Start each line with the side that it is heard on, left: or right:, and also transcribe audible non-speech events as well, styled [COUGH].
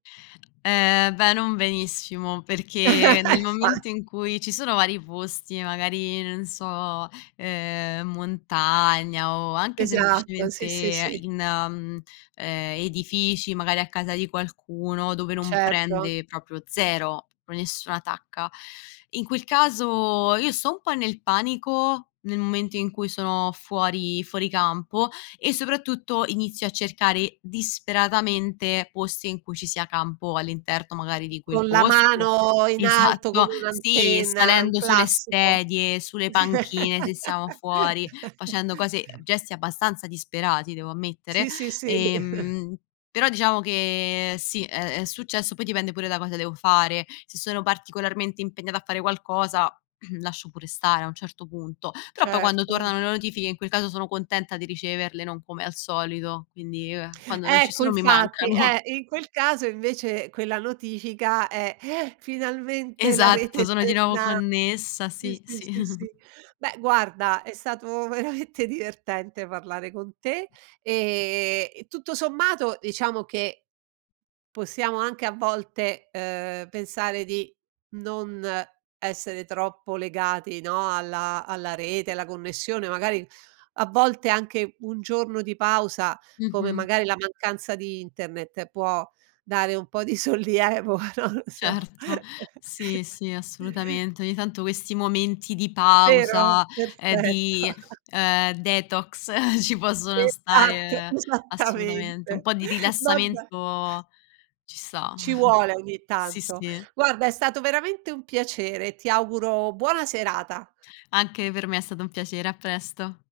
left: Ehm, beh, non benissimo, perché nel
right: [CHUCKLES] fa
left: momento in cui ci sono vari posti, magari, non so, ehm, montagna o anche
right: Esatto, sì, sì,
left: semplicemente
right: sì.
left: in, mhmm, ehm, edifici, magari a casa di qualcuno dove non
right: Certo.
left: prende, proprio 0, pro nessuna tacca. In quel caso io sto un po' nel panico, nel momento in cui sono fuori fuori campo e soprattutto inizio a cercare disperatamente posti in cui ci sia campo all'interno magari di quel
right: Con la
left: posto.
right: mano in alto
left: Esatto,
right: come
left: sì,
right: un'antenna,
left: salendo sulle
right: classico.
left: sedie, sulle panchine, se siamo fuori, facendo cose
right: [LAUGHS]
left: gesti abbastanza disperati devo ammettere,
right: Sì, sì, sì. [CHUCKLES]
left: ehm, però diciamo che sì, è è successo, poi dipende pure da cosa devo fare. Se sono particolarmente impegnata a fare qualcosa [CLEARS THROAT] lascio pure stare a un certo punto, però poi quando
right: Certo.
left: tornano le notifiche in quel caso sono contenta di riceverle, non come al solito, quindi, ehm, quando non ci
right: Ecco,
left: sono mi
right: infatti,
left: mancano.
right: eh. In quel caso invece quella notifica è: [GASPS] "Finalmente la rete
left: Esatto,
right: è
left: sono di nuovo
right: torna"
left: connessa,
right: sì,
left: sì,
right: sì,
left: sì.
right: sì,
left: [CHUCKLES]
right: sì. Beh, guarda è stato veramente divertente parlare con te e e tutto sommato, diciamo che, possiamo anche a volte, uhm, pensare di non essere troppo legati, no, alla alla rete, alla connessione, magari a volte anche un giorno di pausa, come
left: Mh-mh.
right: magari la mancanza di internet, può dare un po' di sollievo, non lo so.
left: Certo, sì, sì,
right: [CHUCKLES]
left: assolutamente. Ogni tanto questi momenti di
right: Vero?
left: pausa, ehm,
right: Perfetto.
left: di,
right: [CHUCKLES]
left: ehm, detox [CHUCKLES] ci possono
right: Esatto,
left: stare, assolutamente. Un
right: esattamente.
left: po' di
right: Vabbè.
left: rilassamento ci sta.
right: Ci vuole
left: [CHUCKLES]
right: ogni
left: Sì,
right: tanto.
left: sì.
right: Guarda, è stato veramente un piacere. Ti auguro buona serata.
left: Anche per me è stato un piacere, a presto.